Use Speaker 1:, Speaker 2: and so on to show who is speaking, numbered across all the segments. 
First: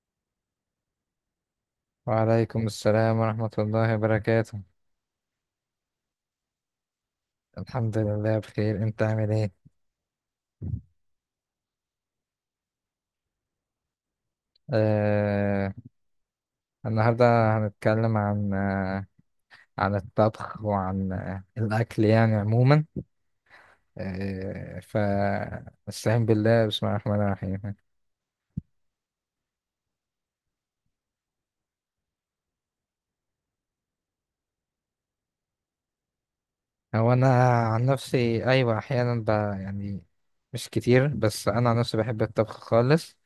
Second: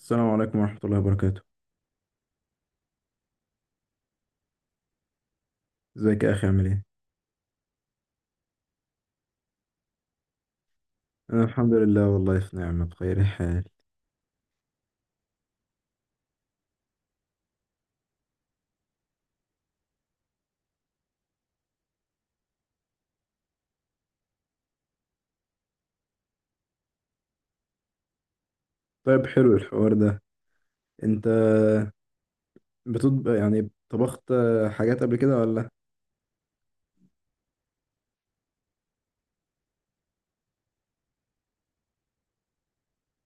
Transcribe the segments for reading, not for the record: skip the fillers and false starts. Speaker 1: السلام عليكم ورحمة الله وبركاته.
Speaker 2: وعليكم السلام ورحمة الله وبركاته.
Speaker 1: ازيك يا أخي؟ عامل ايه؟
Speaker 2: الحمد لله بخير. انت عامل ايه؟
Speaker 1: أنا الحمد لله، والله في نعمة بخير الحال.
Speaker 2: آه النهاردة هنتكلم عن عن الطبخ وعن الأكل يعني عموما. فاستعين بالله، بسم الله الرحمن الرحيم.
Speaker 1: طيب، حلو الحوار ده. انت بتطبخ؟ يعني طبخت حاجات قبل كده ولا؟
Speaker 2: هو أنا عن نفسي أيوة أحيانا يعني مش كتير. بس أنا عن نفسي بحب الطبخ خالص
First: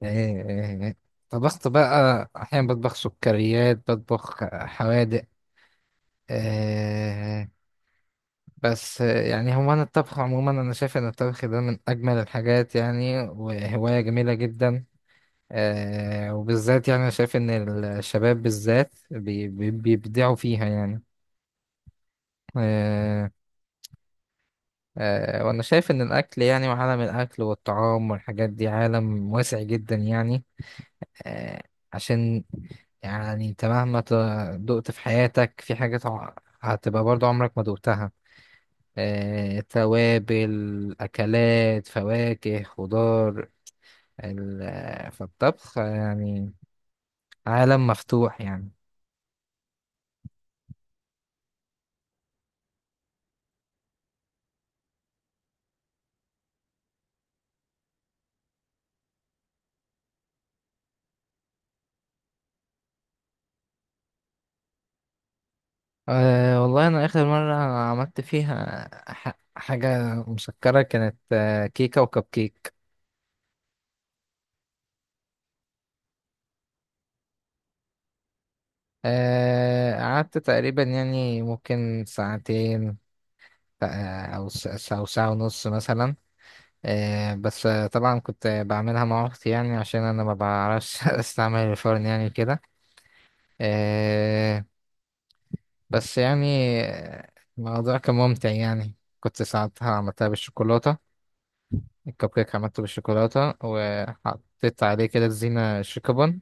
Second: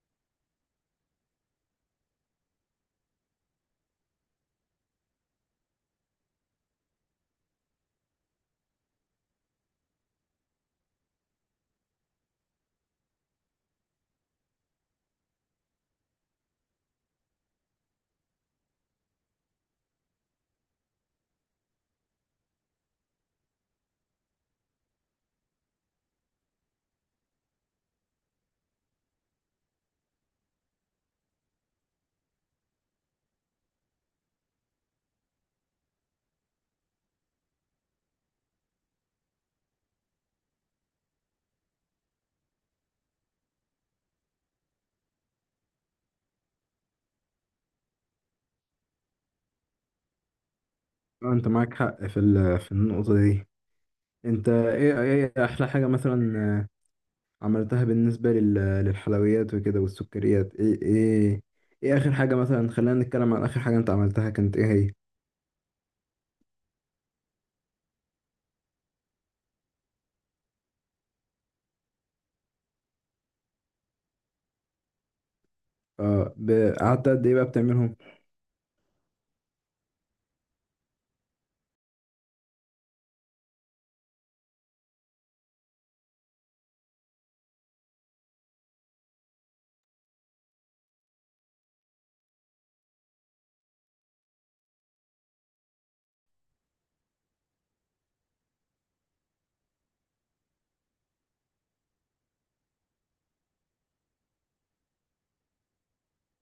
Speaker 2: يعني. طبخت بقى أحيانا بطبخ سكريات بطبخ حوادق. آه، بس يعني هو أنا الطبخ عموما أنا شايف إن الطبخ ده من أجمل الحاجات يعني، وهواية جميلة جدا. وبالذات يعني أنا شايف إن الشباب بالذات بيبدعوا فيها يعني. آه وأنا شايف إن الأكل يعني، وعالم الأكل والطعام والحاجات دي عالم واسع جدا يعني. آه عشان يعني أنت مهما دقت في حياتك في حاجات هتبقى برضو عمرك ما دقتها. توابل، أكلات، فواكه، خضار. فالطبخ يعني عالم مفتوح يعني.
Speaker 1: انت معاك حق في في النقطة دي. انت ايه أحلى حاجة مثلا عملتها بالنسبة للحلويات وكده والسكريات؟ ايه آخر حاجة؟ مثلا خلينا نتكلم عن آخر حاجة انت عملتها، كانت ايه هي؟
Speaker 2: أه والله أنا آخر مرة عملت فيها حاجة مسكرة كانت كيكة وكب كيك.
Speaker 1: اه، قعدت قد ايه بقى بتعملهم؟
Speaker 2: قعدت تقريبا يعني ممكن ساعتين، أو أو ساعة ونص مثلا. آه، بس آه، طبعا كنت بعملها مع أختي يعني عشان أنا ما بعرفش أستعمل الفرن يعني كده. بس يعني الموضوع كان ممتع يعني. كنت ساعتها عملتها بالشوكولاتة، الكب كيك عملته بالشوكولاتة وحطيت عليه كده زينة شيكابون.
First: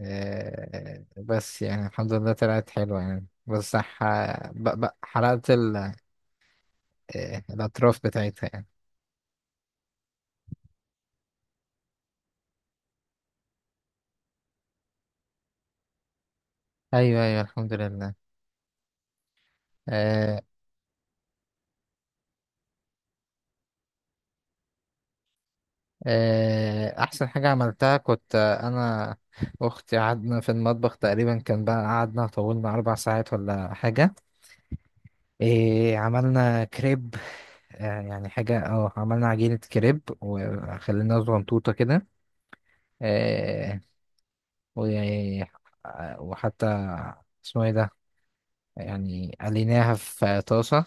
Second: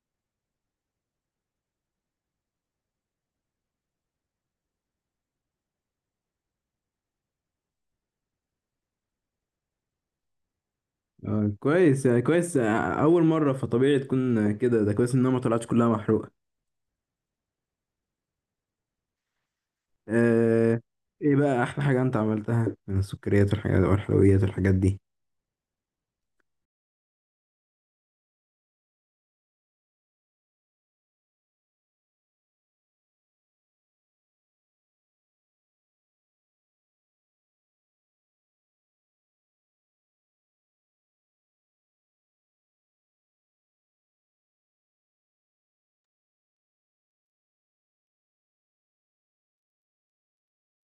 Speaker 2: بس يعني الحمد لله طلعت حلوة يعني، بس حرقت ال... آه، الأطراف بتاعتها يعني.
Speaker 1: كويس يعني، كويس. أول مرة فطبيعي تكون كده. ده كويس إنها ما طلعتش كلها محروقة.
Speaker 2: أيوه أيوه، الحمد لله. آه،
Speaker 1: آه، إيه بقى أحلى حاجة أنت عملتها من السكريات والحاجات والحلويات والحاجات دي؟
Speaker 2: أحسن حاجة عملتها كنت، أنا أختي قعدنا في المطبخ تقريبا، كان بقى قعدنا طولنا 4 ساعات ولا حاجة. إيه، عملنا كريب. يعني حاجة عملنا عجينة كريب وخلينا صغنطوطة كده. آه و- وحتى اسمه ايه ده، يعني قليناها في طاسة.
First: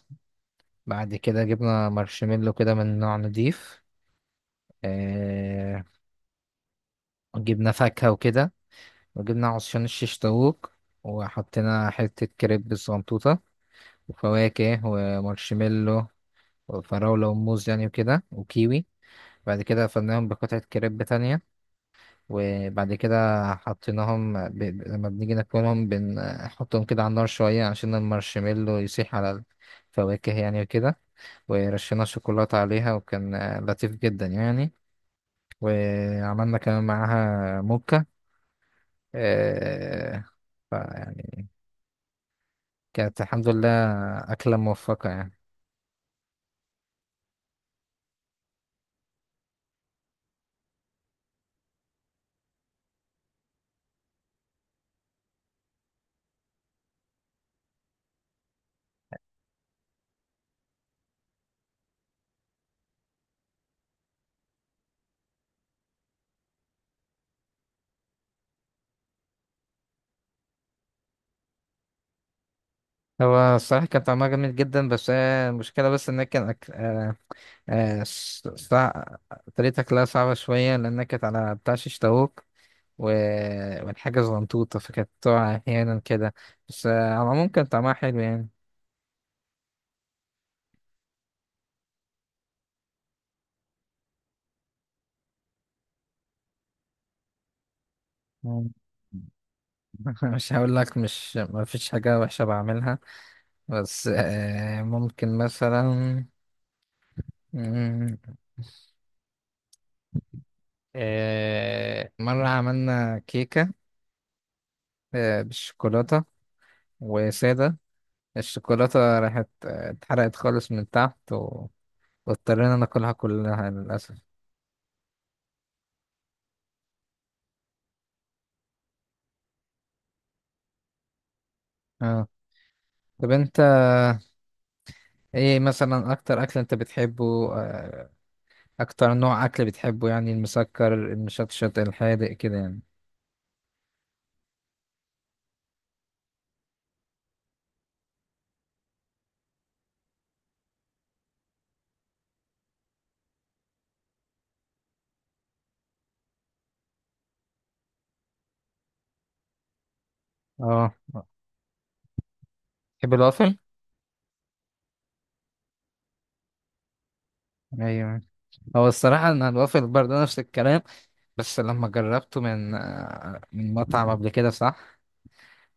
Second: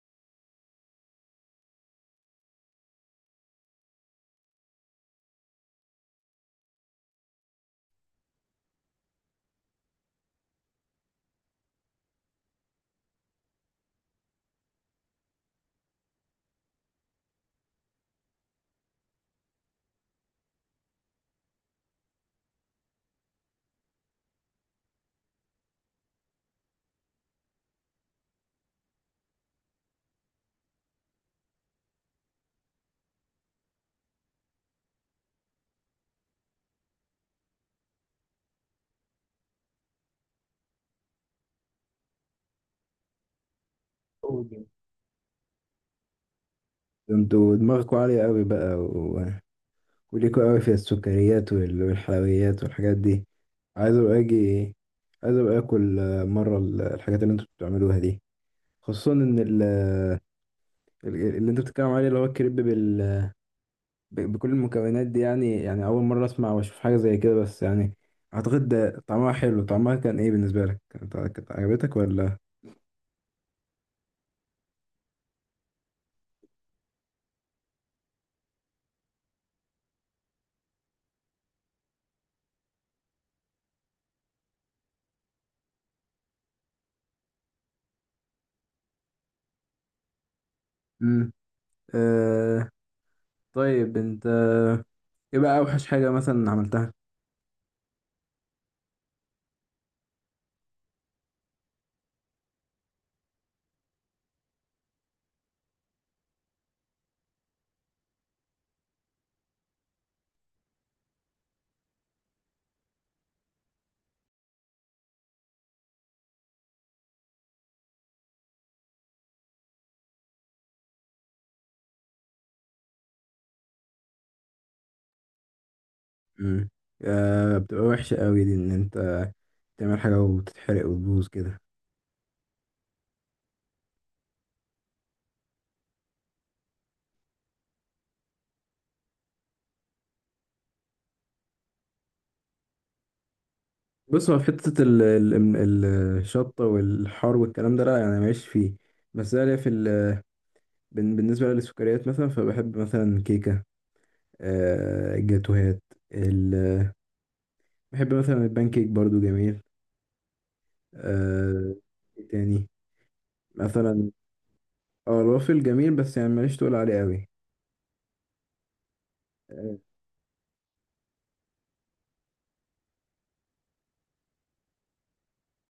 Speaker 2: بعد كده جبنا مارشميلو كده من نوع نضيف، آه وجبنا فاكهة وكده، وجبنا عصيان الشيش طاووق، وحطينا حتة كريب الصغنطوطة وفواكه ومارشميلو وفراولة وموز يعني وكده وكيوي. بعد كده فضيناهم بقطعة كريب تانية. وبعد كده حطيناهم، لما بنيجي ناكلهم بنحطهم كده على النار شوية عشان المارشميلو يسيح على الفواكه يعني وكده. ورشينا شوكولاتة عليها وكان لطيف جدا يعني. وعملنا كمان معاها موكا. آه، فيعني كانت الحمد لله
Speaker 1: أوه،
Speaker 2: أكلة
Speaker 1: ده
Speaker 2: موفقة يعني.
Speaker 1: انتوا دماغكوا عالية قوي بقى، وليكوا قوي في السكريات والحلويات والحاجات دي. عايز ابقى اجي، عايز ابقى اكل مرة الحاجات اللي انتوا بتعملوها دي، خصوصا ان اللي انت بتتكلم عليه اللي هو الكريب بكل المكونات دي. يعني يعني أول مرة أسمع وأشوف حاجة زي كده، بس يعني أعتقد ده طعمها حلو. طعمها كان إيه بالنسبة لك؟ كانت عجبتك ولا؟
Speaker 2: هو الصراحة كان طعمها جميل جدا، بس هي المشكلة بس إن هي كان أكل آه، ص- صع... طريقة أكلها صعبة شوية لأنها كانت على بتاع شيش طاووق و... والحاجة زغنطوطة، فكانت تقع أحيانا كده. بس على العموم كان طعمها حلو يعني.
Speaker 1: مم. آه، طيب أنت إيه بقى أوحش حاجة مثلا عملتها؟
Speaker 2: مم. مش هقول لك، مش ما فيش حاجة وحشة بعملها. بس ممكن مثلا، مم، مرة عملنا كيكة بالشوكولاتة وسادة. الشوكولاتة راحت، اتحرقت خالص من تحت، واضطرينا ناكلها كلها للأسف.
Speaker 1: مم. آه، بتبقى وحشة قوي دي إن أنت تعمل حاجة وتتحرق وتبوظ كده.
Speaker 2: اه، طب انت ايه مثلا اكتر اكل انت بتحبه، آه، اكتر نوع اكل بتحبه يعني، المسكر المشطشط الحادق كده يعني؟
Speaker 1: بص، هو في حتة الشطة والحار والكلام ده لا، يعني ماليش فيه. بس أنا ليا في بالنسبة للسكريات، مثلا فبحب مثلا كيكة، جاتوهات. بحب مثلا البان كيك برضو، جميل.
Speaker 2: اه،
Speaker 1: آه، إيه تاني
Speaker 2: تحب الوافل؟
Speaker 1: مثلا؟ اه، الوافل جميل بس يعني ماليش تقول عليه قوي.
Speaker 2: ايوه. هو الصراحه ان
Speaker 1: آه،
Speaker 2: الوافل برضه نفس الكلام. بس لما جربته من مطعم قبل كده، صح.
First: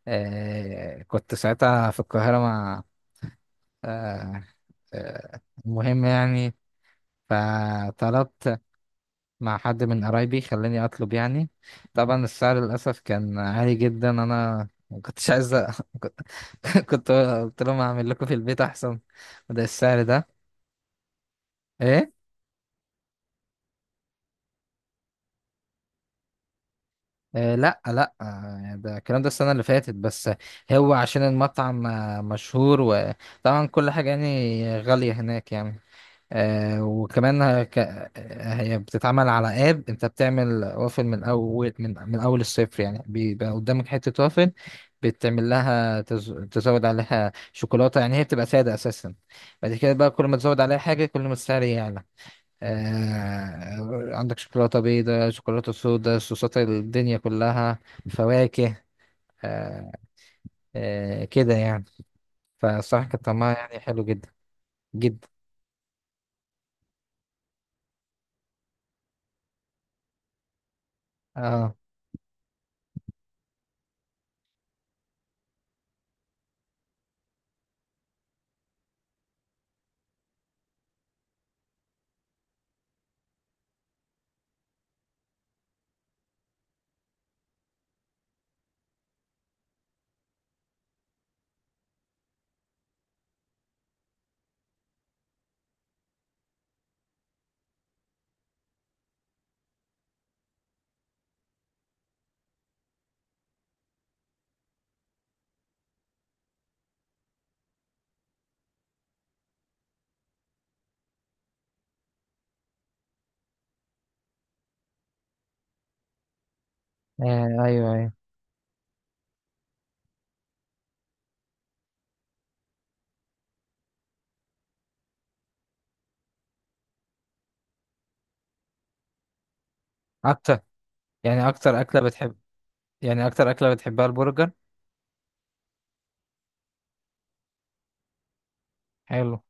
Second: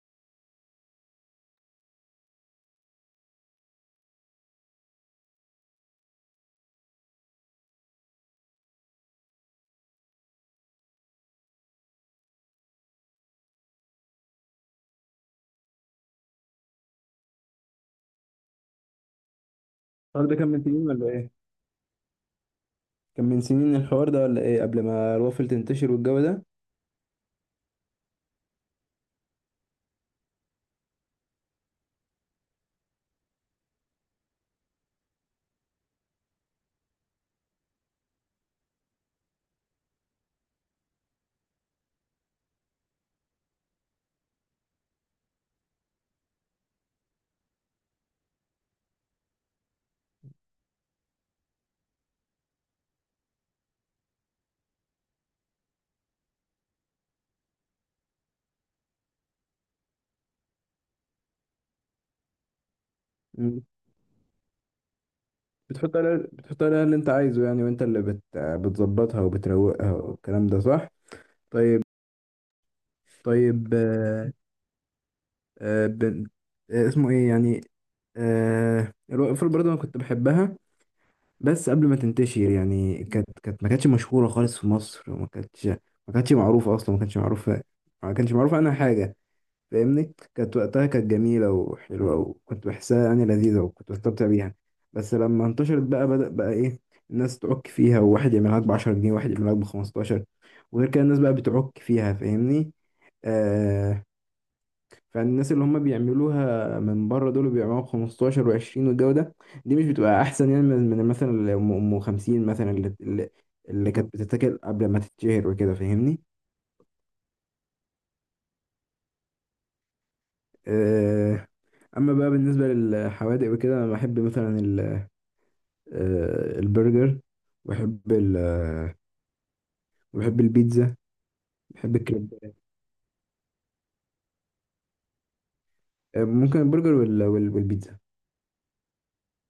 Speaker 2: كنت ساعتها في القاهره مع آه آه المهم يعني، فطلبت مع حد من قرايبي، خلاني اطلب يعني. طبعا السعر للاسف كان عالي جدا، انا ما كنتش عايز كنت قلت لهم اعمل لكم في البيت احسن، وده السعر
Speaker 1: الحوار
Speaker 2: ده.
Speaker 1: ده كان من سنين ولا ايه؟
Speaker 2: ايه؟
Speaker 1: كان من سنين الحوار ده ولا ايه، قبل ما الوافل تنتشر والجو ده؟
Speaker 2: لا لا، يعني ده الكلام ده السنه اللي فاتت بس. هو عشان المطعم مشهور، وطبعا كل حاجه يعني غاليه هناك يعني. آه وكمان هك... هي بتتعمل على اب، انت بتعمل وافل من اول، من اول الصفر يعني. بيبقى قدامك حتة وافل بتعمل لها تزود عليها شوكولاتة يعني، هي بتبقى سادة اساسا. بعد كده بقى كل ما تزود عليها حاجة كل ما السعر يعلى. عندك شوكولاتة بيضاء، شوكولاتة سودا، صوصات الدنيا كلها، فواكه آه... كده يعني. فالصراحة كانت طعمها
Speaker 1: مم.
Speaker 2: يعني حلو جدا جدا.
Speaker 1: بتحط عليها، بتحط عليها اللي انت عايزه يعني، وانت اللي بتظبطها وبتروقها والكلام ده، صح؟
Speaker 2: اه
Speaker 1: طيب، طيب آه آه بن... آه اسمه ايه يعني؟ آه، الوافل برضه انا كنت بحبها بس قبل ما تنتشر. يعني كانت ما كانتش مشهورة خالص في مصر، وما كانتش معروفة أصلا، ما كانش معروفة عنها حاجة، فاهمني؟ كانت وقتها كانت جميلة وحلوة، وكنت بحسها يعني لذيذة وكنت بستمتع بيها. بس لما انتشرت بقى، بدأ بقى إيه الناس تعك فيها، وواحد يعمل لك بـ10 جنيه، وواحد يعمل لك بـ15، وغير كده الناس بقى بتعك فيها، فاهمني؟ آه، فالناس اللي هم بيعملوها من بره دول بيعملوها ب 15 و20 والجو ده، دي مش بتبقى احسن يعني من مثلا اللي ام أم 50 مثلا، اللي كانت بتتاكل قبل ما تتشهر وكده، فاهمني؟
Speaker 2: ايوه ايوه،
Speaker 1: آه، اما بقى بالنسبه للحوادق وكده، انا بحب مثلا البرجر، وبحب ال آه، وبحب
Speaker 2: اكتر
Speaker 1: البيتزا،
Speaker 2: يعني اكتر
Speaker 1: بحب
Speaker 2: اكله
Speaker 1: الكريب.
Speaker 2: بتحب، يعني اكتر اكله بتحبها البرجر؟
Speaker 1: ممكن البرجر والبيتزا.
Speaker 2: حلو،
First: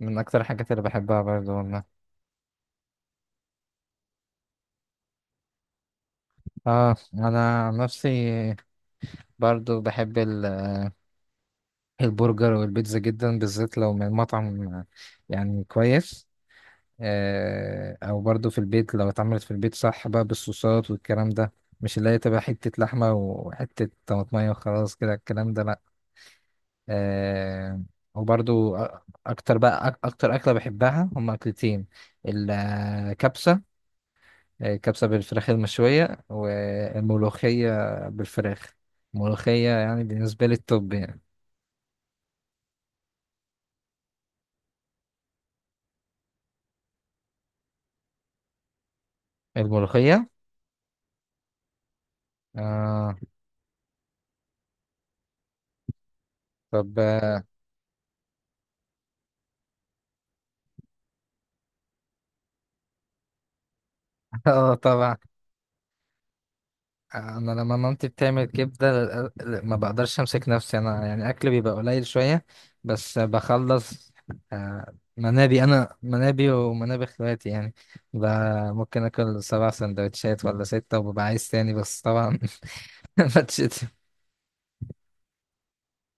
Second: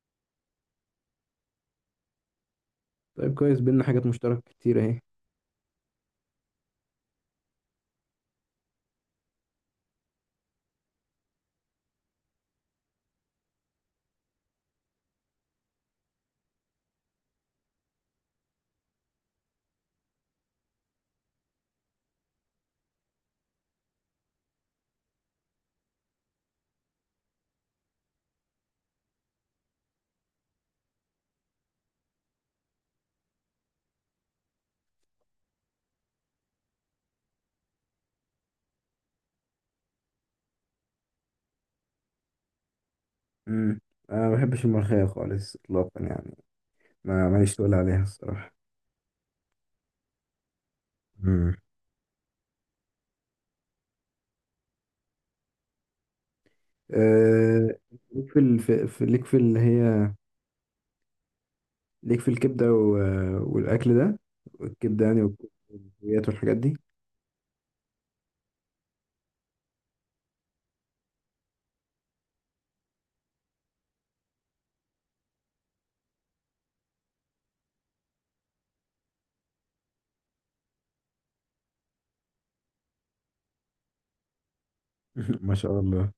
Speaker 2: من اكتر الحاجات اللي بحبها برضو والله.
Speaker 1: طيب، كويس، بينا حاجات مشتركه كتير اهي.
Speaker 2: اه، انا عن نفسي برضو بحب البرجر والبيتزا جدا، بالذات لو من مطعم يعني كويس. او برضو في البيت لو اتعملت في البيت صح بقى بالصوصات والكلام ده، مش اللي هي تبقى حتة لحمة وحتة طماطمية وخلاص كده الكلام ده، لأ. آه وبرضو أ- أكتر بقى أكتر أكلة بحبها هما أكلتين، الكبسة، كبسة بالفراخ المشوية، والملوخية بالفراخ. الملوخية يعني بالنسبة لي التوب يعني.
Speaker 1: امم، انا ما بحبش الملوخيه خالص اطلاقا يعني، ما ماليش تقول عليها الصراحه.
Speaker 2: الملوخية.
Speaker 1: مم.
Speaker 2: آه طب، اه.
Speaker 1: آه، ليك في ليك في اللي هي، ليك في الكبدة والأكل ده، والكبدة
Speaker 2: طبعا.
Speaker 1: يعني، والكليات والحاجات دي؟
Speaker 2: انا لما مامتي بتعمل كبدة ما بقدرش امسك نفسي، انا يعني اكل بيبقى قليل شوية، بس بخلص. منابي، انا منابي ومنابي اخواتي يعني. ب- ممكن اكل 7 سندوتشات ولا 6 وببقى عايز تاني، بس طبعا ما،
Speaker 1: ما شاء الله،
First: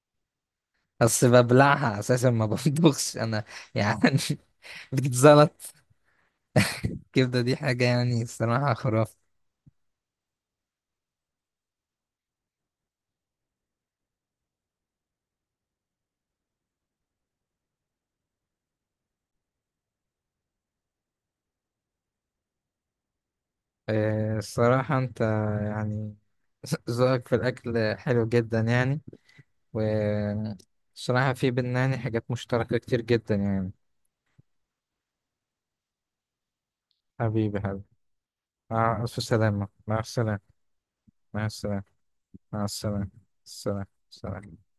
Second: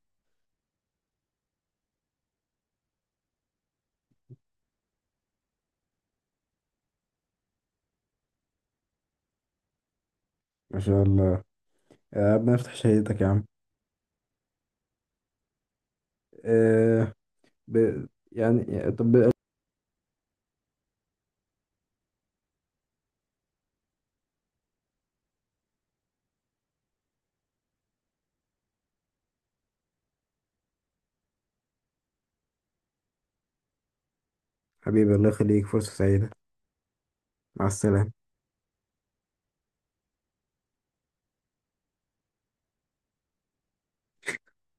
Speaker 2: بس ببلعها اساسا، ما بطبخش انا يعني. بتزلط. الكبده دي حاجه يعني الصراحه خرافه.
Speaker 1: ما شاء الله، يا ربنا يفتح شهيتك يا عم. آه، ب... يعني طب،
Speaker 2: الصراحه انت يعني ذوقك في الاكل حلو جدا يعني، والصراحه في بينا يعني حاجات مشتركه كتير جدا يعني.
Speaker 1: حبيبي الله يخليك، فرصة سعيدة.
Speaker 2: حبيبي
Speaker 1: مع
Speaker 2: حبيبي،
Speaker 1: السلامة.
Speaker 2: مع الف سلامه، مع السلامه، مع السلامه، مع السلامه، السلام سلام.